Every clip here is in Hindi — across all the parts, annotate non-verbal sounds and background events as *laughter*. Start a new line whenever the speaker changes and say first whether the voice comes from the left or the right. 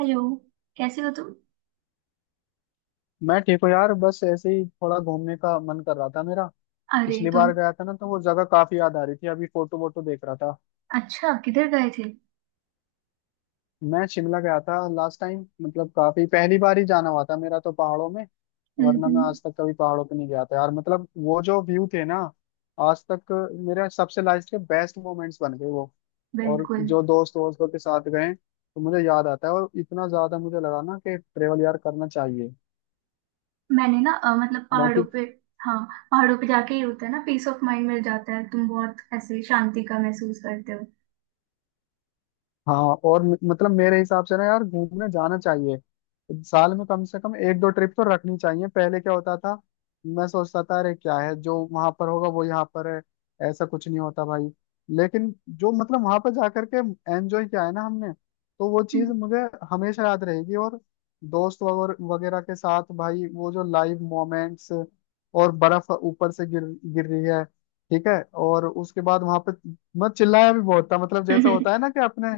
right: हेलो। कैसे हो तुम।
left: मैं ठीक हूँ यार, बस ऐसे ही थोड़ा घूमने का मन कर रहा था मेरा।
right: अरे
left: पिछली
right: तुम।
left: बार गया था ना तो वो जगह काफी याद आ रही थी, अभी फोटो वोटो देख रहा था।
right: अच्छा किधर गए थे।
left: मैं शिमला गया था लास्ट टाइम, मतलब काफी पहली बार ही जाना हुआ था मेरा तो पहाड़ों में।
right: हम्म,
left: वरना मैं
right: हम्म।
left: आज तक कभी पहाड़ों पे नहीं गया था यार। मतलब वो जो व्यू थे ना, आज तक मेरे सबसे लाइफ के बेस्ट मोमेंट्स बन गए वो। और
right: बिल्कुल।
left: जो दोस्त दोस्तों के साथ गए तो मुझे याद आता है, और इतना ज्यादा मुझे लगा ना कि ट्रेवल यार करना चाहिए
right: मैंने ना मतलब पहाड़ों
left: बाकी।
right: पे। हाँ। पहाड़ों पे जाके ही होता है ना, पीस ऑफ माइंड मिल जाता है। तुम बहुत ऐसे शांति का महसूस करते हो।
left: हाँ। और मतलब मेरे हिसाब से ना यार घूमने जाना चाहिए। साल में कम से कम एक दो ट्रिप तो रखनी चाहिए। पहले क्या होता था, मैं सोचता था अरे क्या है जो वहां पर होगा वो यहाँ पर है। ऐसा कुछ नहीं होता भाई। लेकिन जो मतलब वहां पर जाकर के एंजॉय किया है ना हमने, तो वो चीज मुझे हमेशा याद रहेगी। और दोस्त वगैरह के साथ भाई वो जो लाइव मोमेंट्स, और बर्फ ऊपर से गिर गिर रही है, ठीक है। और उसके बाद वहां पे मैं चिल्लाया भी बहुत था, मतलब जैसा
right: हम्म।
left: होता है ना कि अपने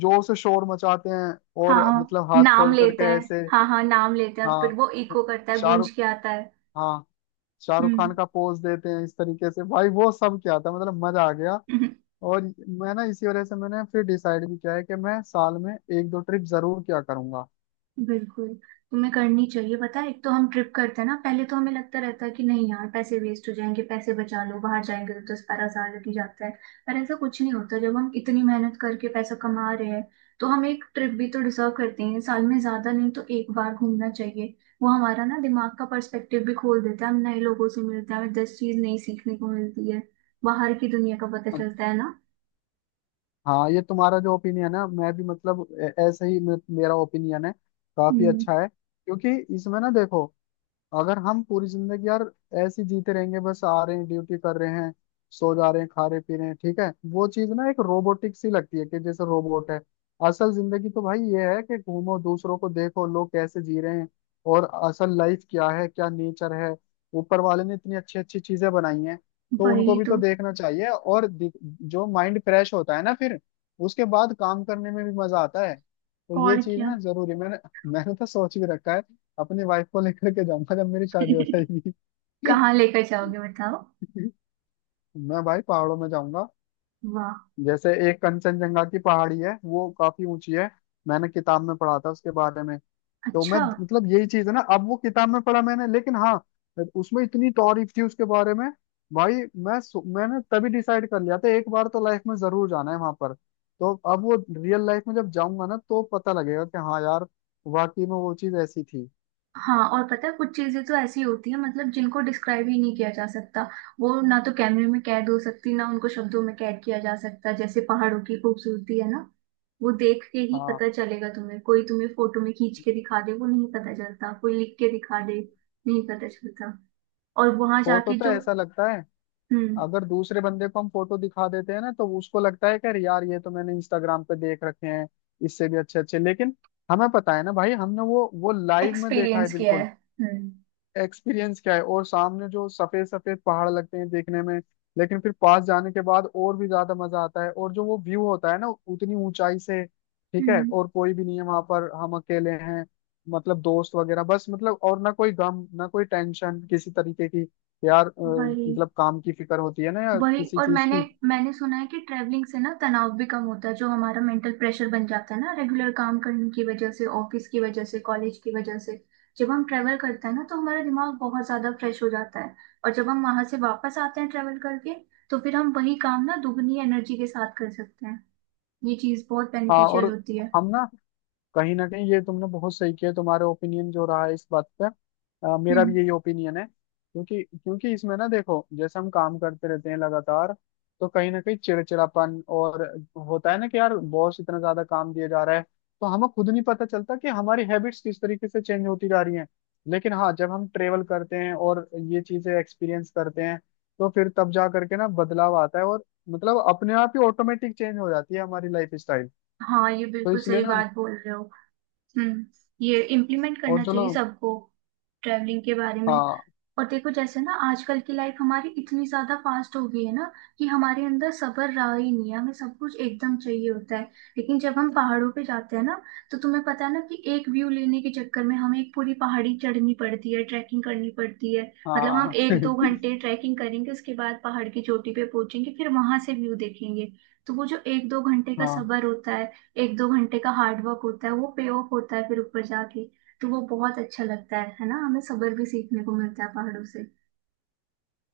left: जोर से शोर मचाते हैं।
right: *laughs*
left: और
right: हाँ।
left: मतलब हाथ
right: नाम
left: खोल करके
right: लेते हैं।
left: ऐसे,
right: हाँ, हाँ, नाम लेते हैं फिर
left: हाँ,
right: वो इको करता है, गूंज
left: शाहरुख,
right: के आता है।
left: हाँ, शाहरुख खान
right: हम्म।
left: का पोज देते हैं इस तरीके से भाई। वो सब क्या था, मतलब मजा आ गया।
right: *laughs*
left: और मैं ना इसी वजह से मैंने फिर डिसाइड भी किया है कि मैं साल में एक दो ट्रिप जरूर क्या करूंगा।
right: बिल्कुल। तुम्हें करनी चाहिए। पता है, एक तो हम ट्रिप करते हैं ना, पहले तो हमें लगता रहता है कि नहीं यार, पैसे वेस्ट हो जाएंगे, पैसे बचा लो, बाहर जाएंगे तो 10-12 हज़ार लग ही जाता है। पर ऐसा कुछ नहीं होता, जब हम इतनी मेहनत करके पैसा कमा रहे हैं तो हम एक ट्रिप भी तो डिजर्व करते हैं साल में, ज्यादा नहीं तो एक बार घूमना चाहिए। वो हमारा ना दिमाग का पर्सपेक्टिव भी खोल देता है, हम नए लोगों से मिलते हैं, हमें 10 चीज नई सीखने को मिलती है। बाहर की दुनिया का पता चलता है ना।
left: हाँ, ये तुम्हारा जो ओपिनियन है, मैं भी मतलब ऐसे ही मेरा ओपिनियन है, काफी
right: हम्म।
left: अच्छा है। क्योंकि इसमें ना देखो, अगर हम पूरी जिंदगी यार ऐसे ही जीते रहेंगे, बस आ रहे हैं, ड्यूटी कर रहे हैं, सो जा रहे हैं, खा रहे पी रहे हैं, ठीक है, वो चीज ना एक रोबोटिक सी लगती है कि जैसे रोबोट है। असल जिंदगी तो भाई ये है कि घूमो, दूसरों को देखो लोग कैसे जी रहे हैं, और असल लाइफ क्या है, क्या नेचर है। ऊपर वाले ने इतनी अच्छी अच्छी चीजें बनाई हैं, तो उनको
right: वही
left: भी तो
right: तो।
left: देखना चाहिए। और जो माइंड फ्रेश होता है ना फिर, उसके बाद काम करने में भी मजा आता है। तो ये
right: और
left: चीज
right: क्या।
left: ना जरूरी, मैंने मैंने तो सोच भी रखा है, अपनी वाइफ को लेकर के जाऊंगा जब मेरी शादी हो
right: *laughs*
left: जाएगी। *laughs*
right: कहाँ लेकर जाओगे, बताओ।
left: मैं भाई पहाड़ों में जाऊंगा।
right: वाह।
left: जैसे एक कंचनजंगा की पहाड़ी है, वो काफी ऊंची है, मैंने किताब में पढ़ा था उसके बारे में। तो मैं
right: अच्छा।
left: मतलब यही चीज है ना, अब वो किताब में पढ़ा मैंने, लेकिन हाँ, उसमें इतनी तारीफ थी उसके बारे में भाई। मैं मैंने तभी डिसाइड कर लिया था, एक बार तो लाइफ में जरूर जाना है वहां पर। तो अब वो रियल लाइफ में जब जाऊंगा ना, तो पता लगेगा कि हाँ यार, वाकई में वो चीज ऐसी थी।
right: हाँ, और पता है कुछ चीजें तो ऐसी होती है मतलब जिनको डिस्क्राइब ही नहीं किया जा सकता। वो ना तो कैमरे में कैद हो सकती, ना उनको शब्दों में कैद किया जा सकता, जैसे पहाड़ों की खूबसूरती है ना। वो देख के ही
left: हाँ,
right: पता चलेगा तुम्हें, कोई तुम्हें फोटो में खींच के दिखा दे, वो नहीं पता चलता, कोई लिख के दिखा दे। नहीं पता चलता। और वहां
left: फोटो
right: जाके
left: तो
right: जो।
left: ऐसा लगता है,
right: हम्म।
left: अगर दूसरे बंदे को हम फोटो दिखा देते हैं ना तो उसको लगता है कि अरे यार, ये तो मैंने इंस्टाग्राम पे देख रखे हैं, इससे भी अच्छे अच्छे। लेकिन हमें पता है ना भाई, हमने वो लाइव में देखा है।
right: एक्सपीरियंस किया है।
left: बिल्कुल
right: हम्म,
left: एक्सपीरियंस क्या है। और सामने जो सफेद सफेद पहाड़ लगते हैं देखने में, लेकिन फिर पास जाने के बाद और भी ज्यादा मजा आता है। और जो वो व्यू होता है ना, उतनी ऊंचाई से, ठीक है,
right: हम्म।
left: और कोई भी नहीं है वहां पर, हम अकेले हैं, मतलब दोस्त वगैरह बस। मतलब और ना कोई गम, ना कोई टेंशन किसी तरीके की यार।
right: वही।
left: मतलब काम की फिक्र होती है ना, या
right: वही।
left: किसी
right: और
left: चीज
right: मैंने
left: की।
right: मैंने सुना है कि ट्रैवलिंग से ना तनाव भी कम होता है, जो हमारा मेंटल प्रेशर बन जाता है ना रेगुलर काम करने की वजह से, ऑफिस की वजह से, कॉलेज की वजह से। जब हम ट्रैवल करते हैं ना, तो हमारा दिमाग बहुत ज्यादा फ्रेश हो जाता है। और जब हम वहां से वापस आते हैं ट्रैवल करके, तो फिर हम वही काम ना दुगनी एनर्जी के साथ कर सकते हैं। ये चीज बहुत
left: हाँ। और
right: बेनिफिशियल होती है।
left: हम ना कहीं ना कहीं, ये तुमने बहुत सही किया, तुम्हारा ओपिनियन जो रहा है इस बात पे, मेरा
right: हम्म।
left: भी यही ओपिनियन है। क्योंकि क्योंकि इसमें ना देखो, जैसे हम काम करते रहते हैं लगातार, तो कहीं ना कहीं चिड़चिड़ापन और होता है ना कि यार बॉस इतना ज्यादा काम दिया जा रहा है। तो हमें खुद नहीं पता चलता कि हमारी हैबिट्स किस तरीके से चेंज होती जा रही हैं। लेकिन हाँ जब हम ट्रेवल करते हैं और ये चीजें एक्सपीरियंस करते हैं, तो फिर तब जा करके ना बदलाव आता है। और मतलब अपने आप ही ऑटोमेटिक चेंज हो जाती है हमारी लाइफ स्टाइल।
right: हाँ, ये
left: तो
right: बिल्कुल
left: इसलिए
right: सही
left: ना,
right: बात बोल रहे हो। हम्म। ये इम्प्लीमेंट करना
left: और चलो,
right: चाहिए सबको। ट्रैवलिंग के बारे में।
left: हाँ,
right: और देखो, जैसे ना आजकल की लाइफ हमारी इतनी ज्यादा फास्ट हो गई है ना, कि हमारे अंदर सब्र रहा ही नहीं है, हमें सब कुछ एकदम चाहिए होता है। लेकिन जब हम पहाड़ों पे जाते हैं ना, तो तुम्हें पता है ना कि एक व्यू लेने के चक्कर में हमें एक पूरी पहाड़ी चढ़नी पड़ती है, ट्रैकिंग करनी पड़ती है। मतलब हम
left: हाँ,
right: एक दो
left: *laughs*
right: घंटे ट्रैकिंग करेंगे, उसके बाद पहाड़ की चोटी पे पहुंचेंगे, फिर वहां से व्यू देखेंगे। तो वो जो 1-2 घंटे का
left: हाँ।
right: सब्र होता है, 1-2 घंटे का हार्ड वर्क होता है, वो पे ऑफ होता है फिर ऊपर जाके। तो वो बहुत अच्छा लगता है ना, हमें सब्र भी सीखने को मिलता है पहाड़ों से।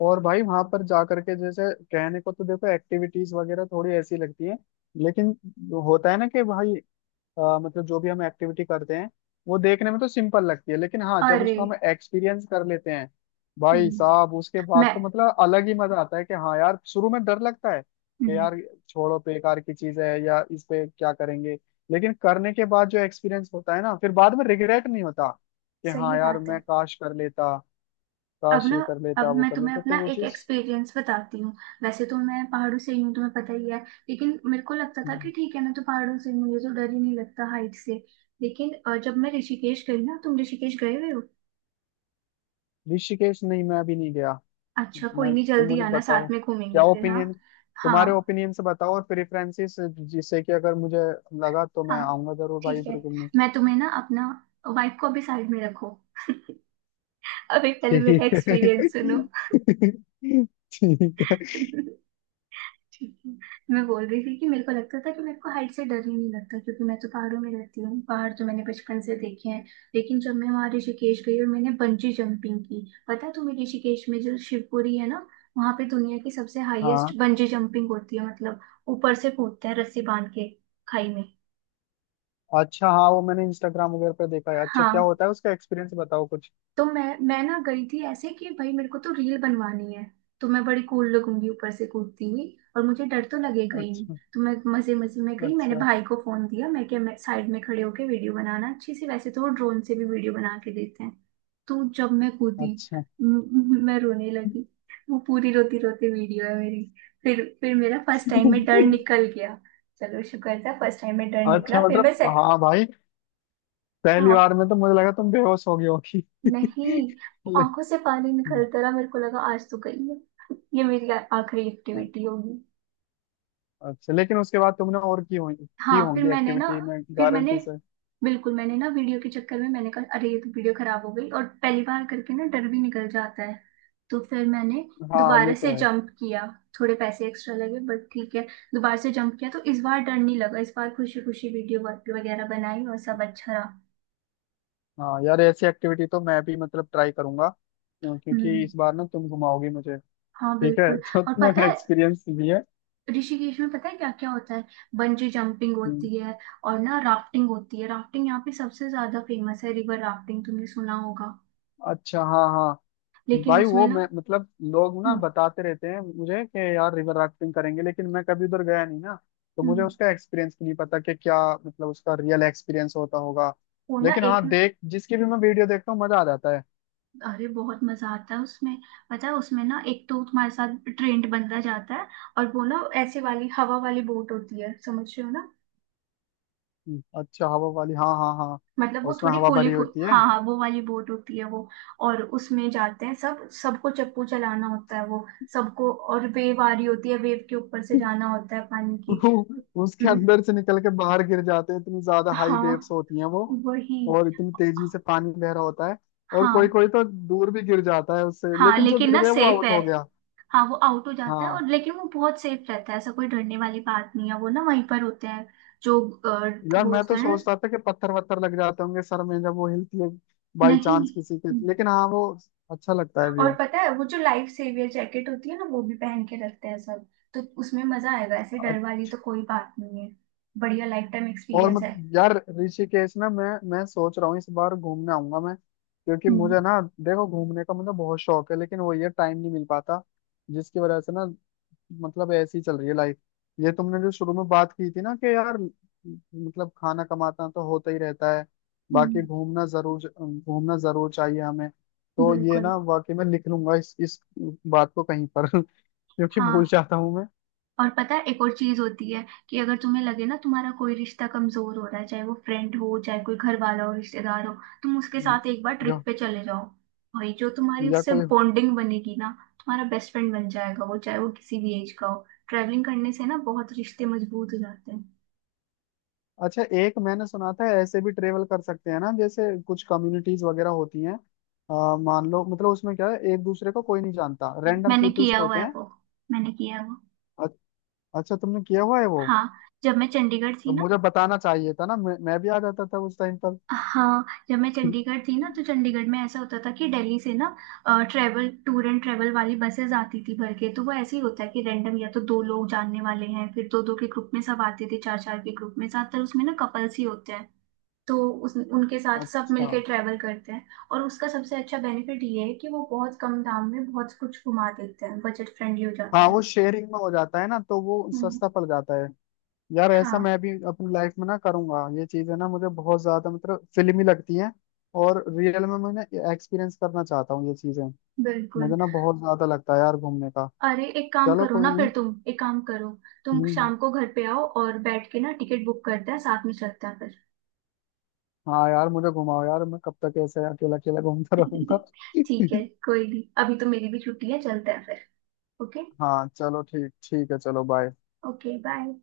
left: और भाई वहां पर जा करके, जैसे कहने को तो देखो एक्टिविटीज वगैरह थोड़ी ऐसी लगती है, लेकिन होता है ना कि भाई, मतलब जो भी हम एक्टिविटी करते हैं, वो देखने में तो सिंपल लगती है, लेकिन हाँ जब
right: अरे।
left: उसको हम एक्सपीरियंस कर लेते हैं, भाई
right: हम्म।
left: साहब उसके बाद तो
right: मैं।
left: मतलब अलग ही मजा आता है। कि हाँ यार, शुरू में डर लगता है कि
right: हम्म।
left: यार छोड़ो, बेकार की चीज है, या इस पे क्या करेंगे। लेकिन करने के बाद जो एक्सपीरियंस होता है ना, फिर बाद में रिग्रेट नहीं होता कि हाँ
right: सही
left: यार,
right: बात
left: मैं
right: है।
left: काश कर लेता,
right: अब
left: काश
right: ना।
left: ये कर
right: अब
left: लेता वो
right: मैं
left: कर
right: तुम्हें
left: लेता, तो
right: अपना
left: वो
right: एक
left: चीज।
right: एक्सपीरियंस बताती हूँ। वैसे तो मैं पहाड़ों से ही हूँ, तुम्हें पता ही है। लेकिन मेरे को लगता था कि ठीक है ना, तो पहाड़ों से मुझे तो डर ही नहीं लगता हाइट से। लेकिन जब मैं ऋषिकेश गई ना, तुम ऋषिकेश गए हुए हो?
left: ऋषिकेश नहीं, मैं अभी नहीं गया।
right: अच्छा, कोई
left: मैं
right: नहीं,
left: तुम
right: जल्दी
left: मुझे
right: आना
left: बताओ,
right: साथ में घूमेंगे
left: क्या
right: फिर, हाँ।
left: ओपिनियन,
right: हाँ,
left: तुम्हारे ओपिनियन से बताओ और प्रेफरेंसेस, जिससे कि अगर मुझे लगा तो मैं
right: हाँ।
left: आऊंगा जरूर भाई
right: ठीक है।
left: इधर घूमने।
right: मैं तुम्हें ना अपना। वाइफ को अभी साइड में रखो। अभी पहले
left: ठीक
right: मेरा एक्सपीरियंस सुनो।
left: है। *laughs* ठीक है।
right: ठीक है। मैं बोल रही थी कि मेरे को लगता था कि मेरे को हाइट से डर ही नहीं लगता, क्योंकि मैं तो पहाड़ों में रहती हूँ, पहाड़ तो मैंने बचपन से देखे हैं। लेकिन जब मैं वहाँ ऋषिकेश गई और मैंने बंजी जंपिंग की, पता है तुम्हें, ऋषिकेश में जो शिवपुरी है ना, वहाँ पे दुनिया की सबसे हाईएस्ट
left: हाँ।
right: बंजी जंपिंग होती है मतलब। ऊपर से कूदते हैं रस्सी बांध के, खाई में।
left: अच्छा, हाँ वो मैंने इंस्टाग्राम वगैरह पर देखा है। अच्छा क्या
right: हाँ।
left: होता है, उसका एक्सपीरियंस बताओ कुछ।
right: तो मैं ना गई थी ऐसे कि भाई मेरे को तो रील बनवानी है, तो मैं बड़ी कूल लगूंगी ऊपर से कूदती हुई, और मुझे डर तो लगेगा ही नहीं।
left: अच्छा।
right: तो मैं मजे मजे में गई, मैंने
left: अच्छा।
right: भाई को फोन दिया, मैं क्या, मैं साइड में खड़े होके वीडियो बनाना अच्छी सी, वैसे तो वो ड्रोन से भी वीडियो बना के देते हैं। तो जब मैं कूदी,
left: अच्छा।
right: मैं रोने लगी, वो पूरी रोती रोती वीडियो है मेरी। फिर मेरा फर्स्ट टाइम में डर
left: *laughs*
right: निकल गया। चलो, शुक्र था फर्स्ट टाइम में डर निकला,
left: अच्छा,
right: फिर
left: मतलब
right: मैं।
left: हाँ भाई, पहली
right: सेट।
left: बार में तो मुझे लगा तुम बेहोश हो गई होगी। *laughs*
right: नहीं। आंखों से पानी
left: लेकिन
right: निकलता रहा, मेरे को लगा आज तो गई है, ये मेरी आखिरी एक्टिविटी होगी।
left: अच्छा, लेकिन उसके बाद तुमने और की होंगी, की
right: हाँ फिर
left: होंगी
right: मैंने ना,
left: एक्टिविटी में
right: फिर मैंने,
left: गारंटी से।
right: बिल्कुल मैंने ना वीडियो के चक्कर में मैंने कहा अरे, ये तो वीडियो खराब हो गई, और पहली बार करके ना डर भी निकल जाता है। तो फिर मैंने
left: हाँ
right: दोबारा
left: ये
right: से
left: तो है।
right: जंप किया, थोड़े पैसे एक्स्ट्रा लगे बट ठीक है। दोबारा से जंप किया तो इस बार डर नहीं लगा, इस बार खुशी खुशी वीडियो वगैरह बनाई और सब अच्छा रहा।
left: हाँ यार, ऐसी एक्टिविटी तो मैं भी मतलब ट्राई करूंगा, क्योंकि
right: हम्म।
left: इस बार ना तुम घुमाओगी मुझे।
right: हाँ
left: ठीक है।
right: बिल्कुल।
left: *laughs* तो
right: और
left: तुम्हें
right: पता है,
left: एक्सपीरियंस भी है।
right: ऋषिकेश में पता है क्या क्या होता है, बंजी जंपिंग
left: हम्म,
right: होती है और ना राफ्टिंग होती है, राफ्टिंग यहाँ पे सबसे ज्यादा फेमस है, रिवर राफ्टिंग तुमने सुना होगा।
left: अच्छा हाँ हाँ,
right: लेकिन
left: भाई
right: उसमें
left: वो
right: ना।
left: मैं मतलब लोग ना
right: हम्म।
left: बताते रहते हैं मुझे कि यार रिवर राफ्टिंग करेंगे, लेकिन मैं कभी उधर गया नहीं ना। तो मुझे
right: हम्म।
left: उसका एक्सपीरियंस भी नहीं पता कि क्या मतलब उसका रियल एक्सपीरियंस होता होगा।
right: वो ना
left: लेकिन
right: एक।
left: हाँ, देख जिसकी भी मैं वीडियो देखता हूँ मजा आ जाता है।
right: अरे बहुत मजा आता है उसमें, पता है उसमें ना, एक तो तुम्हारे साथ ट्रेंड बंदा जाता है, और वो ना ऐसे वाली हवा वाली बोट होती है, समझ रहे हो ना?
left: अच्छा, हवा वाली, हाँ हाँ हाँ,
right: मतलब वो
left: उसमें
right: थोड़ी
left: हवा
right: फूली
left: भरी
right: फूल,
left: होती है।
right: हाँ हाँ, वो वाली बोट होती है वो, और उसमें जाते हैं सब, सबको चप्पू चलाना होता है वो सबको, और वेव आ रही होती है, वेव के ऊपर से जाना होता है पानी की।
left: *laughs* उसके
right: हम्म।
left: अंदर से निकल के बाहर गिर जाते हैं, इतनी ज्यादा हाई वेव्स
right: हाँ।
left: होती हैं वो।
right: वही।
left: और इतनी तेजी से पानी बह रहा होता है, और कोई
right: हाँ,
left: कोई तो दूर भी गिर जाता है उससे,
right: हाँ,
left: लेकिन जो
right: लेकिन
left: गिर
right: ना
left: गया वो
right: सेफ है।
left: आउट हो गया।
right: हाँ, वो आउट हो जाता है
left: हाँ।
right: और, लेकिन वो बहुत सेफ रहता है, ऐसा कोई डरने वाली बात नहीं है, वो ना वहीं पर होते हैं, जो
left: यार
right: वो
left: मैं तो
right: होता है
left: सोचता था कि पत्थर वत्थर लग जाते होंगे सर में जब वो हिलती है,
right: ना।
left: बाई चांस किसी के।
right: नहीं।
left: लेकिन हाँ वो अच्छा लगता है
right: और
left: व्यू।
right: पता है वो जो लाइफ सेवियर जैकेट होती है ना, वो भी पहन के रखते हैं सब, तो उसमें मजा आएगा, ऐसे डर वाली तो कोई बात नहीं है, बढ़िया लाइफ टाइम
left: और
right: एक्सपीरियंस
left: मत,
right: है।
left: यार ऋषिकेश ना, मैं सोच रहा हूँ इस बार घूमने आऊंगा मैं, क्योंकि
right: हम्म।
left: मुझे ना देखो घूमने का मुझे बहुत शौक है, लेकिन वो ये टाइम नहीं मिल पाता, जिसकी वजह से ना, मतलब ऐसी चल रही है लाइफ। ये तुमने जो शुरू में बात की थी ना कि यार मतलब, खाना कमाता तो होता ही रहता है
right: हम्म।
left: बाकी, घूमना जरूर, घूमना जरूर चाहिए हमें। तो ये
right: बिल्कुल।
left: ना वाकई में लिख लूंगा इस बात को कहीं पर। *laughs* क्योंकि भूल
right: हाँ,
left: जाता हूँ मैं।
right: और पता है एक और चीज होती है कि अगर तुम्हें लगे ना तुम्हारा कोई रिश्ता कमजोर हो रहा है, चाहे वो फ्रेंड हो, चाहे कोई घर वाला हो, रिश्तेदार हो, तुम उसके
left: हम्म,
right: साथ एक बार ट्रिप
left: या,
right: पे चले जाओ। भाई जो तुम्हारी
left: या
right: उससे
left: कोई,
right: बॉन्डिंग बनेगी ना, तुम्हारा बेस्ट फ्रेंड बन जाएगा वो, चाहे वो किसी भी एज का हो, ट्रैवलिंग करने से ना बहुत रिश्ते मजबूत हो जाते हैं।
left: अच्छा एक मैंने सुना था ऐसे भी ट्रेवल कर सकते हैं ना, जैसे कुछ कम्युनिटीज वगैरह होती हैं, मान लो मतलब, उसमें क्या है, एक दूसरे को कोई नहीं जानता, रैंडम
right: मैंने
left: पीपल्स
right: किया हुआ
left: होते
right: है
left: हैं।
right: वो। मैंने किया है वो।
left: अ- अच्छा, तुमने किया हुआ है वो?
right: हाँ जब मैं चंडीगढ़ थी
left: तो
right: ना।
left: मुझे बताना चाहिए था ना, मैं भी आ जाता था उस टाइम पर।
right: हाँ जब मैं चंडीगढ़ थी ना, तो चंडीगढ़ में ऐसा होता था कि दिल्ली से ना ट्रेवल टूर एंड ट्रेवल वाली बसेस आती थी भर के, तो वो ऐसे ही होता है कि रैंडम, या तो दो लोग जानने वाले हैं, फिर दो दो के ग्रुप में सब आते थे, चार चार के ग्रुप में, ज्यादातर उसमें ना कपल्स ही होते हैं। तो उस उनके साथ सब
left: अच्छा,
right: मिलके ट्रैवल करते हैं। और उसका सबसे अच्छा बेनिफिट ये है कि वो बहुत कम दाम में बहुत कुछ घुमा देते हैं, बजट फ्रेंडली हो जाता
left: हाँ वो
right: है।
left: शेयरिंग में हो जाता है ना तो वो
right: हम्म।
left: सस्ता पड़ जाता है। यार ऐसा
right: हाँ
left: मैं भी अपनी लाइफ में ना करूंगा, ये चीज है ना मुझे बहुत ज्यादा मतलब फिल्मी लगती है। और रियल में मैं एक्सपीरियंस करना चाहता हूँ ये चीजें।
right: बिल्कुल।
left: मुझे ना बहुत ज्यादा लगता है यार घूमने का।
right: अरे एक काम
left: चलो
right: करो
left: कोई
right: ना,
left: नहीं।
right: फिर तुम एक काम करो, तुम
left: हम्म,
right: शाम को घर पे आओ और बैठ के ना टिकट बुक करते हैं, साथ में चलते हैं फिर।
left: हाँ यार मुझे घुमाओ यार, मैं कब तक ऐसे अकेला अकेला घूमता रहूंगा।
right: *laughs* ठीक
left: *laughs*
right: है, कोई नहीं, अभी तो मेरी भी छुट्टी है, चलते हैं फिर। ओके।
left: हाँ चलो, ठीक, ठीक है, चलो बाय।
right: Okay bye.